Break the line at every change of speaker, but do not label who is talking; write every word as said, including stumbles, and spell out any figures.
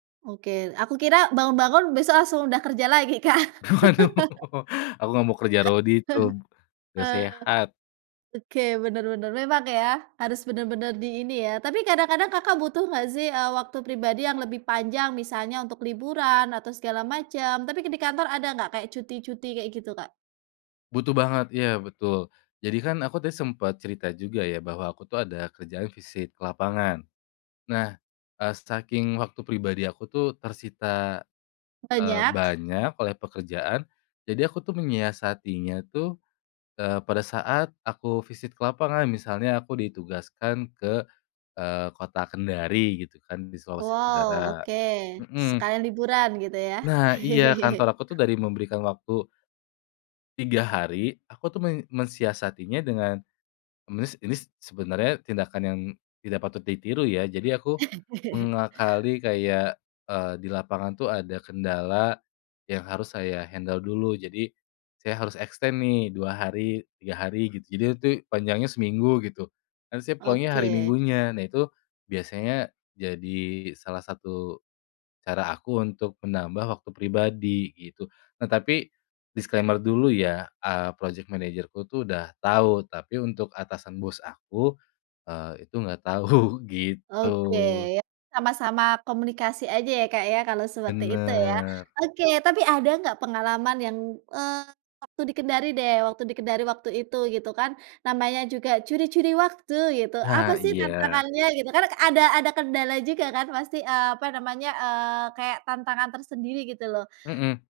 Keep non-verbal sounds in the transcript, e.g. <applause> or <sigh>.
Oke aku kira bangun-bangun besok langsung udah kerja lagi Kak.
Waduh
<laughs>
<laughs> aku gak mau kerja rodi tuh,
<chuckles>
gak
Oh,
sehat.
oke bener bener memang ya harus bener-bener di ini ya tapi kadang-kadang Kakak butuh nggak sih, eee, waktu pribadi yang lebih panjang misalnya untuk liburan atau segala macam tapi di kantor ada nggak kayak cuti-cuti kayak gitu Kak?
Butuh banget ya betul, jadi kan aku tadi sempet cerita juga ya bahwa aku tuh ada kerjaan visit ke lapangan, nah, eee, saking waktu pribadi aku tuh tersita, eee,
Banyak.
banyak oleh pekerjaan, jadi aku tuh menyiasatinya tuh, eee, pada saat aku visit ke lapangan misalnya aku ditugaskan ke, eee, kota Kendari gitu kan di Sulawesi
Wow
Tenggara,
oke,
mhm.
sekalian liburan gitu ya.
Nah iya kantor
<chuckles>
aku tuh dari memberikan waktu tiga hari aku tuh men mensiasatinya dengan, nis ini sebenarnya tindakan yang, tidak patut ditiru ya jadi aku,
<chuckles>
mengakali kayak, eee, di lapangan tuh ada kendala, yang harus saya handle dulu jadi, saya harus extend nih dua hari hari, tiga hari gitu jadi itu panjangnya seminggu gitu, nah saya pulangnya hari
Oke.
minggunya nah itu, biasanya jadi salah satu, cara aku untuk menambah waktu pribadi gitu nah tapi, disclaimer dulu ya, eee, project managerku tuh udah tahu tapi untuk atasan bos aku, eee, itu nggak tahu gitu.
Oke ya sama-sama komunikasi aja ya Kak ya kalau seperti itu ya.
Bener.
Oke tapi ada nggak pengalaman yang, eee, waktu di Kendari deh waktu di Kendari waktu itu gitu kan, namanya juga curi-curi waktu gitu apa
Nah
sih
iya.
tantangannya gitu kan kan ada ada kendala juga kan pasti, eee, apa namanya, eee, kayak tantangan tersendiri gitu loh.
Mhm.